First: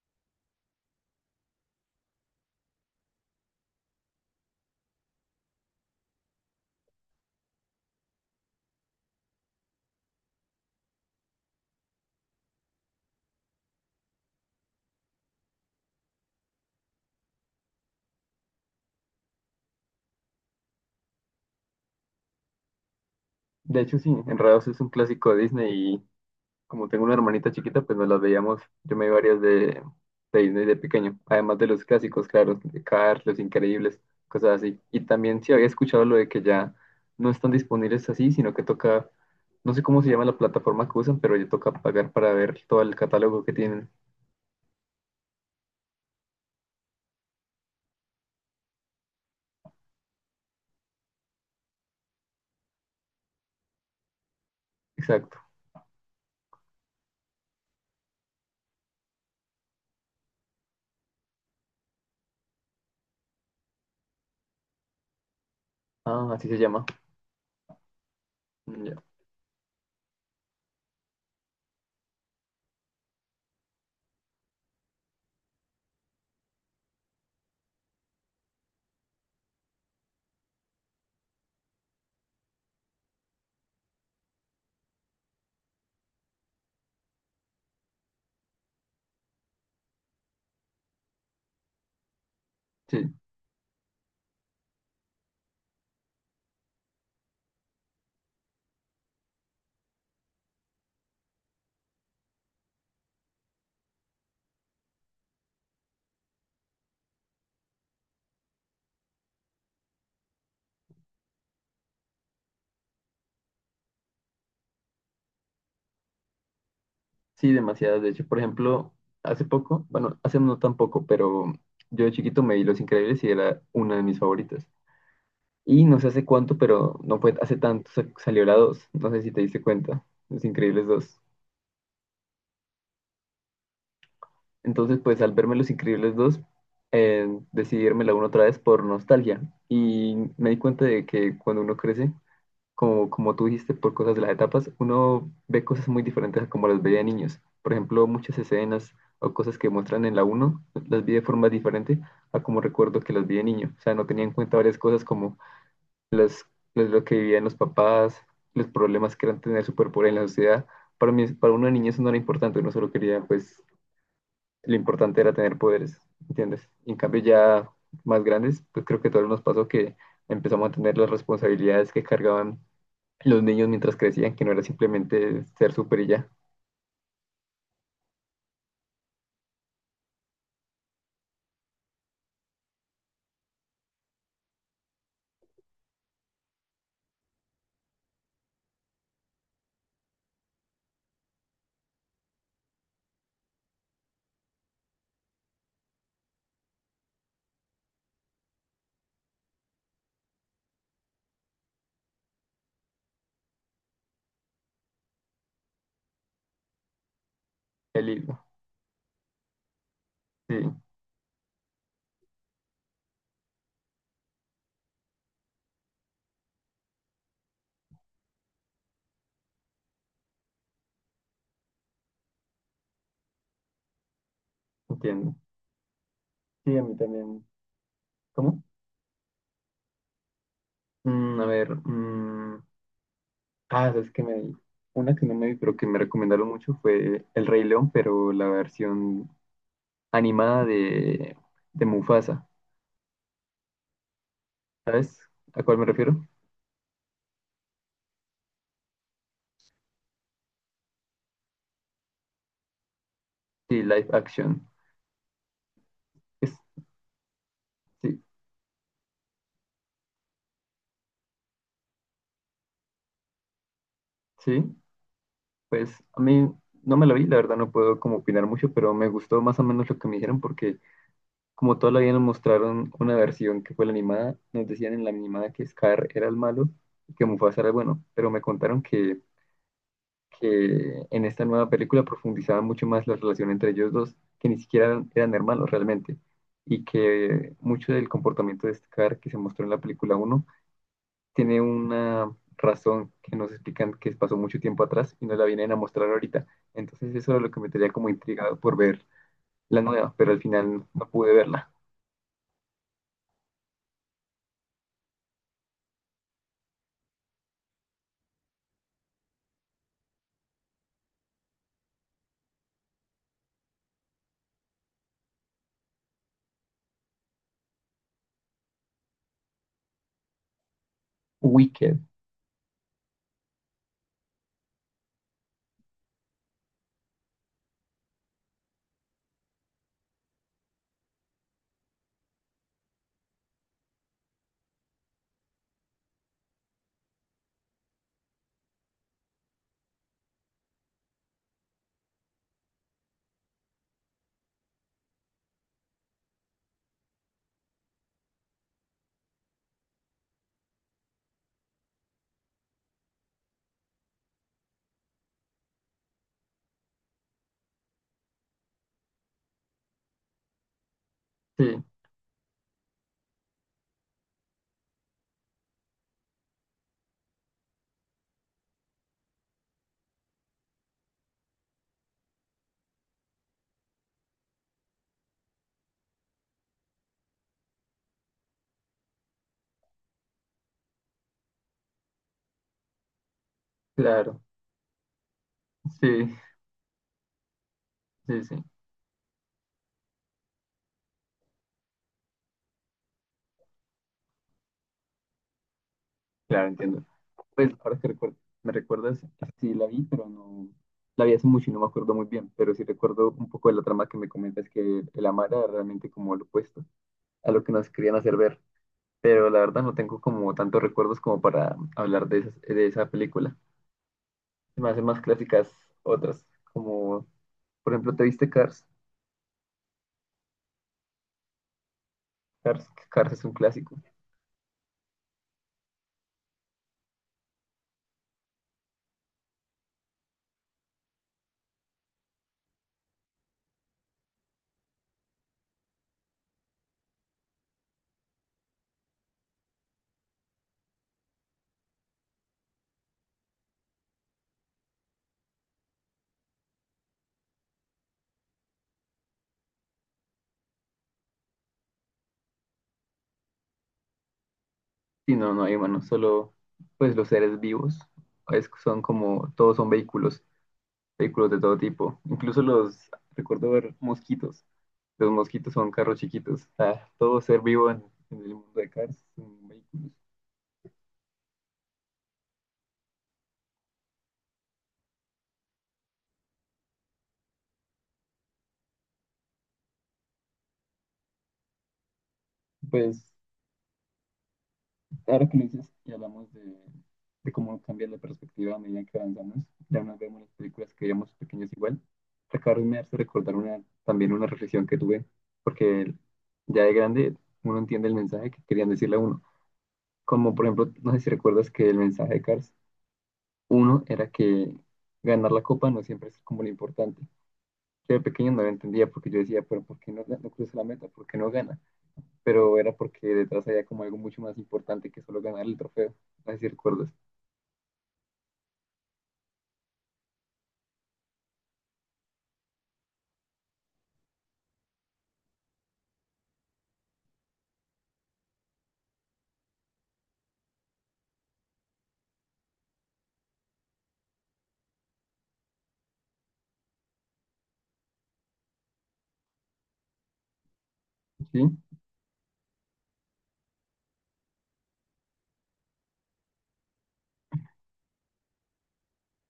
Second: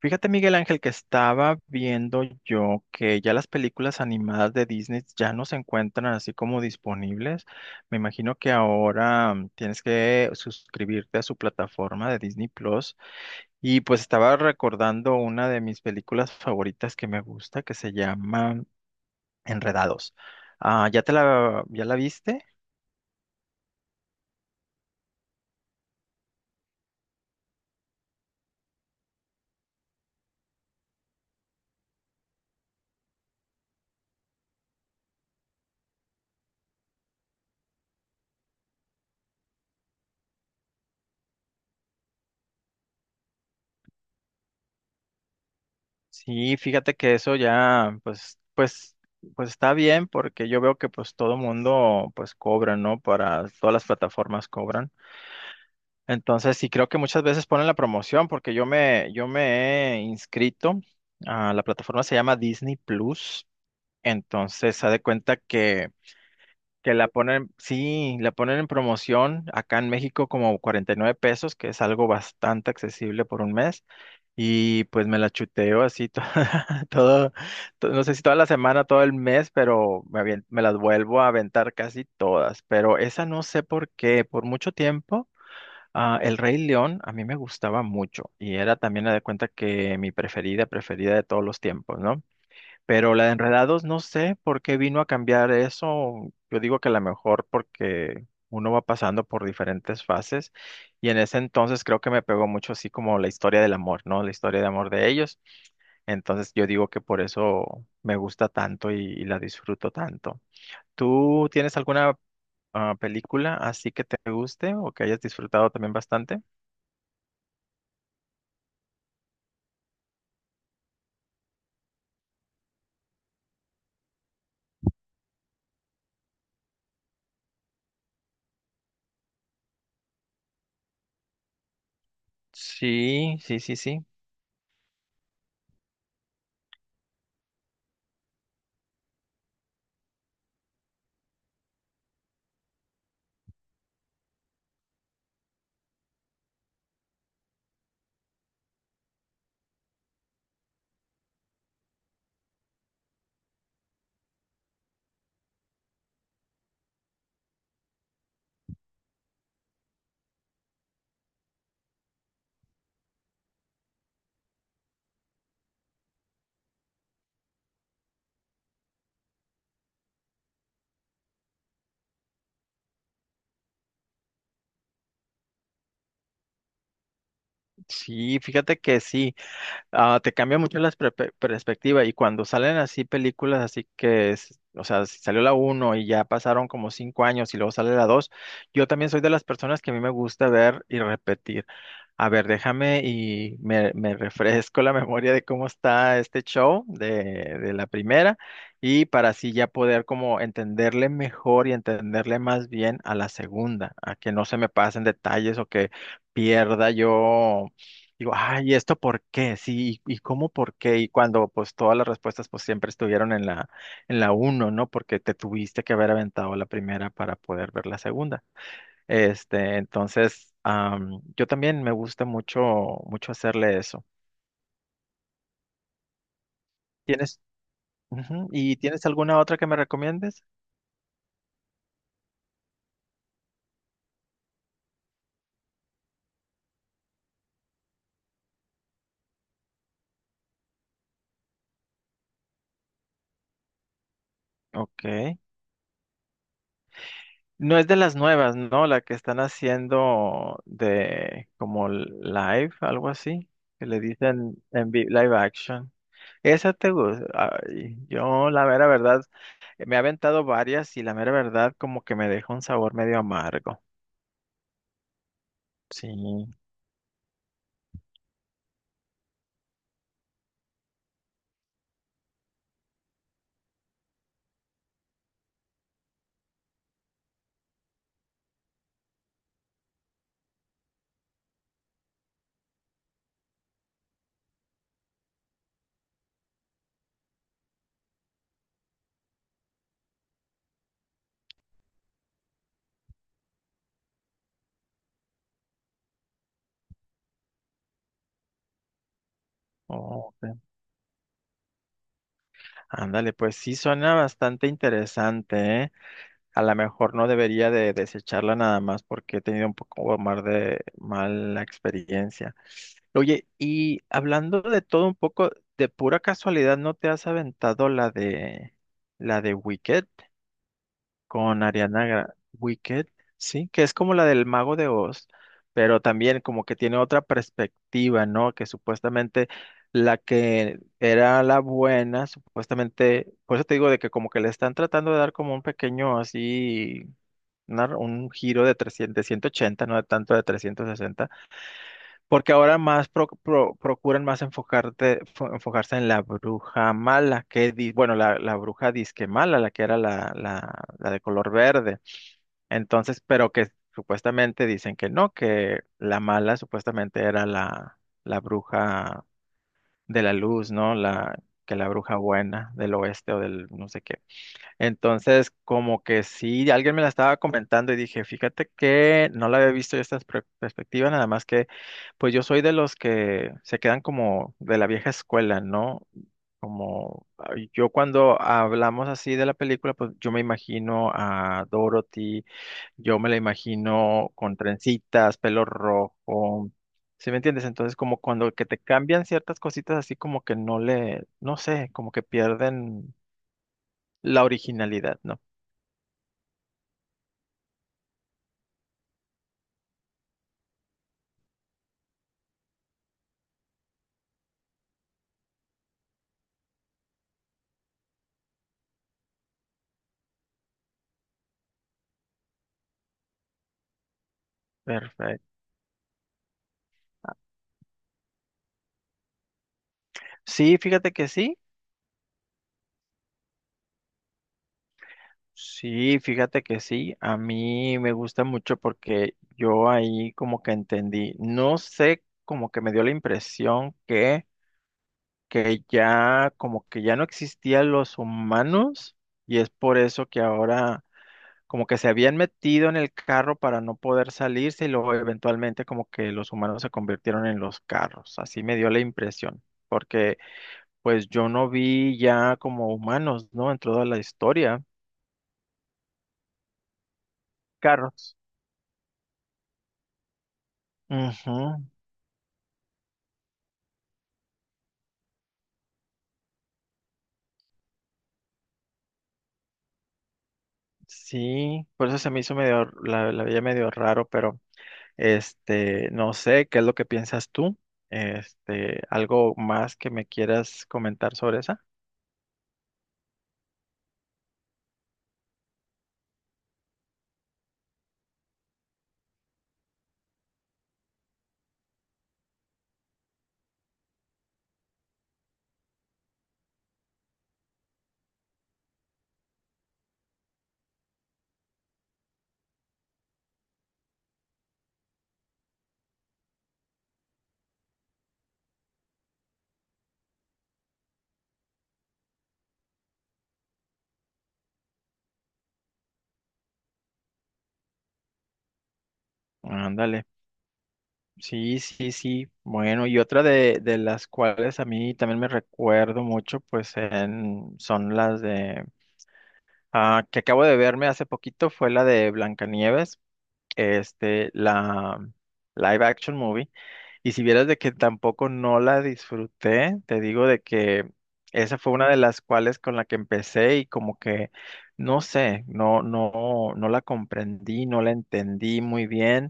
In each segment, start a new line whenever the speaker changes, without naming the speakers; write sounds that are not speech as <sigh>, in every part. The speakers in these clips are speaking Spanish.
Fíjate, Miguel Ángel, que estaba viendo yo que ya las películas animadas de Disney ya no se encuentran así como disponibles. Me imagino que ahora tienes que suscribirte a su plataforma de Disney Plus. Y pues estaba recordando una de mis películas favoritas que me gusta, que se llama Enredados. Ah, ya la viste?
De hecho, sí, Enredados es un clásico de Disney y como tengo una hermanita chiquita, pues nos las veíamos. Yo me vi varias de Disney de pequeño, además de los clásicos, claro, de Cars, Los Increíbles, cosas así. Y también sí había escuchado lo de que ya no están disponibles así, sino que toca, no sé cómo se llama la plataforma que usan, pero ya toca pagar para ver todo el catálogo que tienen.
Sí, fíjate que eso ya, pues está bien porque yo veo que pues todo mundo pues cobra, ¿no? Para todas las plataformas cobran.
Exacto.
Entonces, sí creo que muchas veces ponen la promoción porque yo me he inscrito a la plataforma se llama Disney Plus. Entonces, se da cuenta que
Ah, así se llama.
que la ponen, sí, la ponen en
Mm, ya.
promoción acá en México como 49 pesos, que es algo bastante accesible por un mes. Y pues me la chuteo así <laughs> todo, no sé si toda la semana, todo el mes, pero me las vuelvo a aventar casi todas. Pero esa no sé por qué, por mucho tiempo, El Rey León a mí me gustaba mucho y era también me de cuenta que mi preferida, preferida de todos los tiempos, ¿no?
Sí.
Pero la de Enredados, no sé por qué vino a cambiar eso. Yo digo que a lo mejor porque uno va pasando por diferentes fases y en ese entonces creo que me pegó mucho así como la historia del amor, ¿no? La historia de amor de ellos. Entonces yo digo que por eso me gusta tanto y la disfruto tanto. ¿Tú tienes alguna película así que te guste o que hayas disfrutado también bastante?
Sí, demasiadas. De hecho, por ejemplo, hace poco, bueno, hace no tan poco, pero yo de chiquito me vi Los Increíbles y era una de mis favoritas. Y no sé hace cuánto, pero no fue hace tanto, salió la dos. No sé si te diste cuenta, Los Increíbles dos.
Sí, sí, sí, sí.
Entonces, pues al verme Los Increíbles dos decidí verme la uno otra vez por nostalgia. Y me di cuenta de que cuando uno crece, como, como tú dijiste, por cosas de las etapas, uno ve cosas muy diferentes a como las veía de niños. Por ejemplo, muchas escenas o cosas que muestran en la uno las vi de forma diferente a como recuerdo que las vi de niño. O sea, no tenía en cuenta varias cosas como las, lo que vivían los papás, los problemas que eran tener superpoder en la sociedad. Para mí, para una niño eso no era importante, uno solo quería, pues, lo importante era tener poderes, ¿entiendes? Y en cambio ya más grandes, pues creo que a todos nos pasó que empezamos a tener las responsabilidades que cargaban los niños mientras crecían, que no era simplemente ser súper y ya,
Sí, fíjate que sí. Te cambia mucho la perspectiva y cuando salen así películas, así que, o sea, si salió la uno y ya pasaron como 5 años y luego sale la dos. Yo también soy de las personas que a mí me gusta ver y repetir. A ver, déjame y me refresco la <laughs> memoria de cómo está este show de la primera y para así ya poder como entenderle mejor y entenderle más bien a la segunda, a que no se me pasen detalles o que pierda yo.
el
Digo,
hilo.
ay, ¿y esto por qué? Sí, ¿y cómo
Sí,
por qué? Y cuando pues todas las respuestas pues siempre estuvieron en la, uno, ¿no? Porque te tuviste que haber aventado la primera para poder ver la segunda. Este, entonces, yo también me gusta mucho, mucho hacerle eso.
entiendo. Sí, a mí
¿Tienes,
también.
Ujú,
¿Cómo?
¿y tienes alguna otra que me recomiendes?
Mm, a ver, mm, es que me vi. Una que no me vi, pero que me recomendaron mucho fue El Rey León, pero la versión animada de Mufasa.
Ok.
¿Sabes a cuál me refiero?
No es de las nuevas, ¿no? La que están haciendo de como live, algo así,
Sí,
que le
live
dicen
action.
en live action.
Es-
Esa te gusta. Ay,
sí,
yo la mera verdad, me he aventado varias y la mera verdad como que me deja un sabor medio amargo.
sí, pues
Sí.
a mí no me la vi, la verdad no puedo como opinar mucho, pero me gustó más o menos lo que me dijeron porque como todavía nos mostraron una versión que fue la animada, nos decían en la animada que Scar era el malo y que Mufasa era el bueno, pero me contaron que en esta nueva película profundizaban mucho más la relación entre ellos dos, que ni siquiera eran hermanos realmente, y que mucho del comportamiento de Scar que se mostró en la película uno tiene una razón que nos explican que pasó mucho tiempo atrás y nos la vienen a mostrar ahorita. Entonces eso era lo que me tenía como intrigado por ver la nueva, pero
Oh,
al
ok.
final no pude verla.
Ándale, pues sí suena bastante interesante, ¿eh? A lo mejor no debería de desecharla nada más porque he tenido un poco más de mala experiencia. Oye, y hablando de todo un poco, de pura casualidad, ¿no te has aventado la de Wicked?
Wicked.
Wicked, sí, que es como la del Mago de Oz, pero también como que tiene otra perspectiva, ¿no? Que supuestamente la que era la buena, supuestamente, por eso te digo de que como que le están tratando de dar como un pequeño así, un giro de 300, de 180, no de tanto de 360. Porque ahora más procuran más enfocarse en la bruja mala, bueno, la bruja disque mala, la que era la de color verde. Entonces, pero que supuestamente dicen que no, que la mala supuestamente era la bruja de la luz, ¿no? Que
Sí,
la bruja buena del oeste o del no sé qué. Entonces, como que sí, alguien me la estaba comentando y dije, fíjate que no la había visto yo esta perspectiva, nada más que, pues yo soy de los que se quedan como de la vieja escuela, ¿no? Como yo cuando hablamos así de la película, pues yo me imagino a Dorothy, yo me la imagino
claro,
con trencitas, pelo
sí,
rojo, ¿sí me entiendes? Entonces, como
sí,
cuando
sí,
que te cambian ciertas cositas así como que no le, no sé, como que pierden la originalidad, ¿no?
claro, entiendo. Pues ahora que recuerdo, me recuerdas, sí la vi, pero no, la vi hace mucho y no me acuerdo muy bien, pero sí recuerdo un poco de la trama que me comentas que el amar era realmente como lo opuesto a lo que nos querían hacer ver, pero la verdad no tengo como tantos recuerdos como para hablar de esas- de esa película. Se me hacen más
Perfecto.
clásicas otras, como por ejemplo, ¿te viste Cars?
Sí, fíjate que sí,
Cars, Cars es un clásico.
sí, fíjate que sí, a mí me gusta mucho porque yo ahí como que entendí, no sé, como que me dio la impresión que ya, como que ya no existían los humanos y es por eso que ahora como que se habían metido en el carro para no poder salirse y luego eventualmente como que los humanos se convirtieron en los carros, así me dio la impresión, porque... Pues yo no vi ya como humanos, ¿no? En toda la historia.
Sí, no, no hay humanos, solo pues los seres vivos,
Carros.
es- son como, todos son vehículos vehículos
Ujú.
de todo tipo. Incluso los, recuerdo ver mosquitos. Los mosquitos son carros chiquitos. Ah, todo ser vivo en el mundo de Cars son vehículos.
Sí, por eso se me hizo medio, la veía medio raro, pero este, no sé, ¿qué es lo que piensas tú? Este, algo más que me quieras comentar sobre esa.
Pues ahora que lo dices y hablamos de cómo cambia la perspectiva a medida que avanzamos, ya nos vemos las películas que veíamos pequeños igual. Acabo me hace recordar una, también una reflexión que tuve, porque ya de grande uno entiende el mensaje que querían decirle a uno. Como por ejemplo, no sé si recuerdas que el mensaje de Cars uno era que ganar la copa no siempre es como lo importante. Yo de pequeño no lo entendía porque yo decía, pero ¿por qué no, no cruza la meta? ¿Por qué no gana? Pero era porque detrás había como algo mucho más importante que solo ganar el trofeo. Así recuerdas.
Ándale. Sí, sí, sí. Bueno, y otra de las cuales a mí también me recuerdo mucho, pues son las de, que acabo de verme hace poquito, fue la de Blancanieves. Este, la live action movie. Y si vieras de que tampoco no la disfruté, te digo de que esa
Sí,
fue una de las cuales con la que empecé y como que, no sé, no la comprendí, no la entendí muy bien.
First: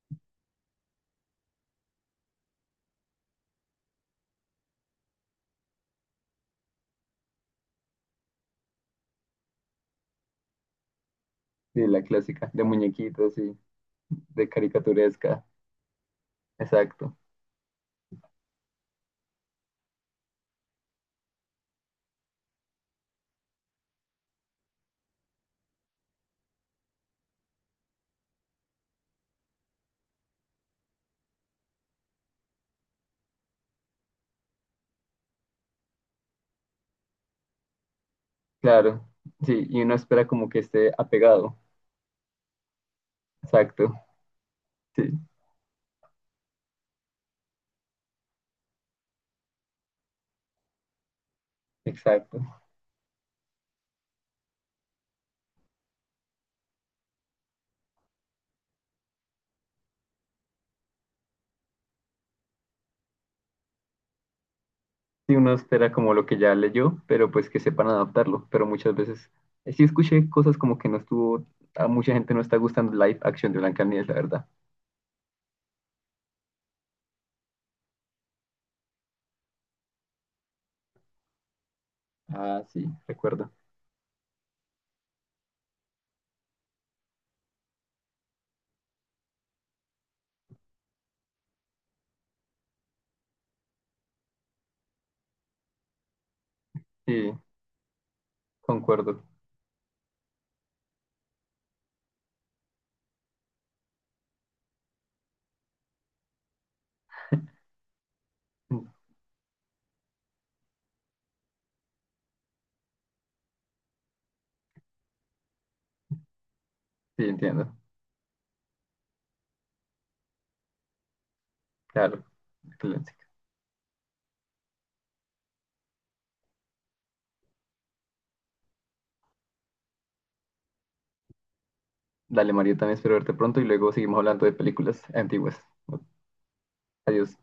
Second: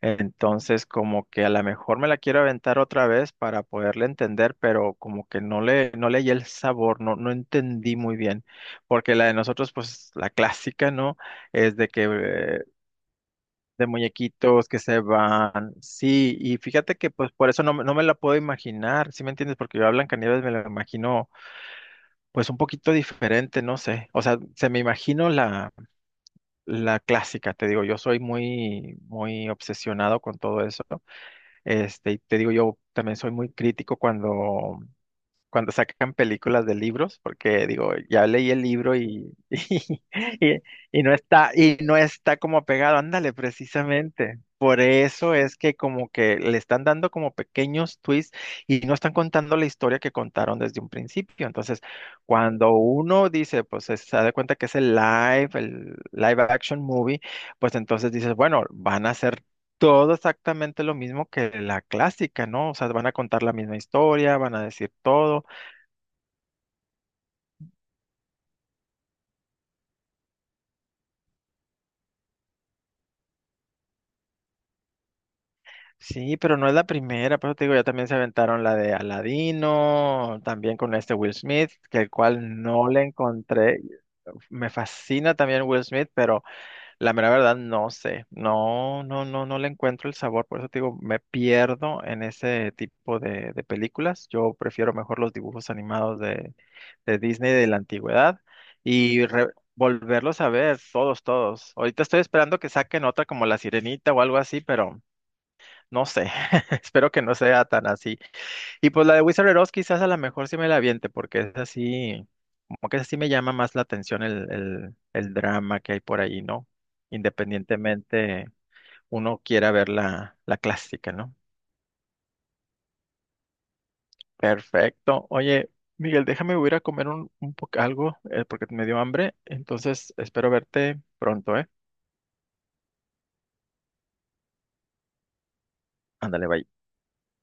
Entonces, como que a lo mejor me la quiero aventar otra vez para poderla entender, pero como que no le hallé el sabor, no entendí muy bien. Porque la de nosotros, pues, la clásica, ¿no? Es
de
de
la clásica,
que
de muñequitos y
de
de
muñequitos que se
caricaturesca.
van. Sí, y fíjate que
Exacto.
pues por eso no, no me la puedo imaginar, ¿sí me entiendes? Porque yo a Blancanieves me la imagino pues un poquito diferente, no sé. O sea, se me imagino la clásica, te digo, yo soy muy, muy obsesionado con todo eso. Este, y te digo, yo también soy muy crítico cuando sacan películas de libros, porque digo, ya leí el libro
Claro.
<laughs>
Sí, y uno espera como que
y-
esté apegado.
y no está como pegado, ándale,
Exacto.
precisamente. Por
Sí,
eso es que como que le están dando como pequeños twists y no están contando la historia que contaron desde un principio. Entonces,
exacto.
cuando uno dice, pues se da cuenta que es el live action movie, pues entonces dices, bueno, van a hacer todo exactamente lo mismo que la clásica, ¿no? O sea, van a contar la misma historia, van a decir
Sí,
todo.
uno espera como lo que ya leyó, pero pues que sepan adaptarlo. Pero muchas veces sí escuché cosas como que no estuvo, a mucha gente no está gustando live action de Blancanieves, la verdad.
Sí, pero no es la primera, por eso te digo, ya también se aventaron la de Aladino, también con este Will Smith, que el cual
Ah, sí,
no le
recuerdo.
encontré. Me fascina también Will Smith, pero la mera verdad no sé. No, no, no, no le encuentro el sabor, por eso te digo, me pierdo en ese tipo de películas. Yo prefiero mejor los dibujos animados de
Sí,
Disney de la antigüedad
concuerdo.
y volverlos a ver todos, todos. Ahorita estoy esperando que saquen otra como La Sirenita o algo así, pero. No sé, <laughs> espero que no sea tan así.
Mm,
Y pues la de Wizard of Oz quizás a lo mejor sí me la aviente, porque es así, como que así me llama más la atención el drama que hay por ahí, ¿no?
sí, entiendo.
Independientemente uno quiera ver la clásica, ¿no?
Claro. Excelente.
Perfecto. Oye, Miguel, déjame voy a ir a comer un poco algo, porque me dio hambre, entonces espero verte pronto, ¿eh?
Dale, Mario, también espero verte pronto y luego seguimos hablando de películas antiguas.
Ándale, bye.
Adiós.